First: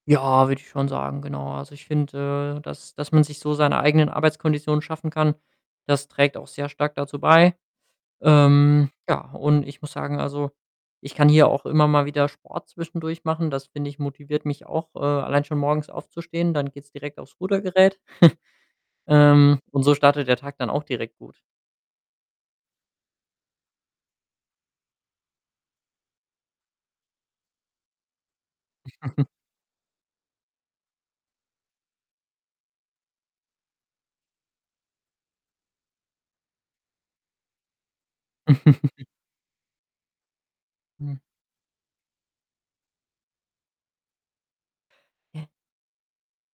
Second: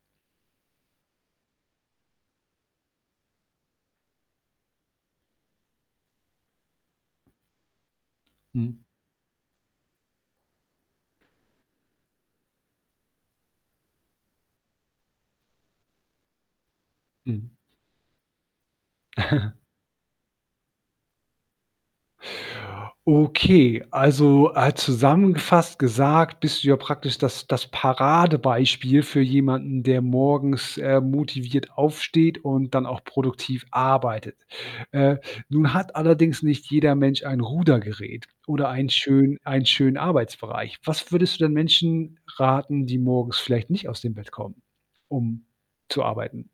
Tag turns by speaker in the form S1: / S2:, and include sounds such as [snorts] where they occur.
S1: Ja, würde ich schon sagen: „Genau.“ Also, ich finde, äh, das das man sich so seine eigenen Arbeitskonditionen schaffen kann. Das trägt auch sehr stark dazu bei,
S2: Mhm.
S1: ähm, ja, und ich muss sagen also, ich kann hier auch immer mal wieder Sport zwischendurch machen. Das, finde ich, motiviert mich auch, äh, allein schon morgens aufzustehen, dann geht's direkt aufs
S2: Mhm.
S1: Rudergerät. [snorts]
S2: [chuckles]
S1: Ähm, und so startet der Tag dann auch direkt gut.
S2: Okay, also, äh, zusammengefasst gesagt: „Bist du ja praktisch das das Paradebeispiel für
S1: [snorts]
S2: jemanden, der morgens, ähm, motiviert aufsteht und dann auch produktiv arbeitet.“ Äh, nun hat allerdings nicht jeder Mensch, ein Rudergerät, oder ein
S1: [snorts]
S2: schön einen schönen Arbeitsbereich. Was
S1: Mm.
S2: würdest du denn Menschen raten, die morgens vielleicht nicht aus dem Bett kommen, um
S1: J
S2: zu arbeiten?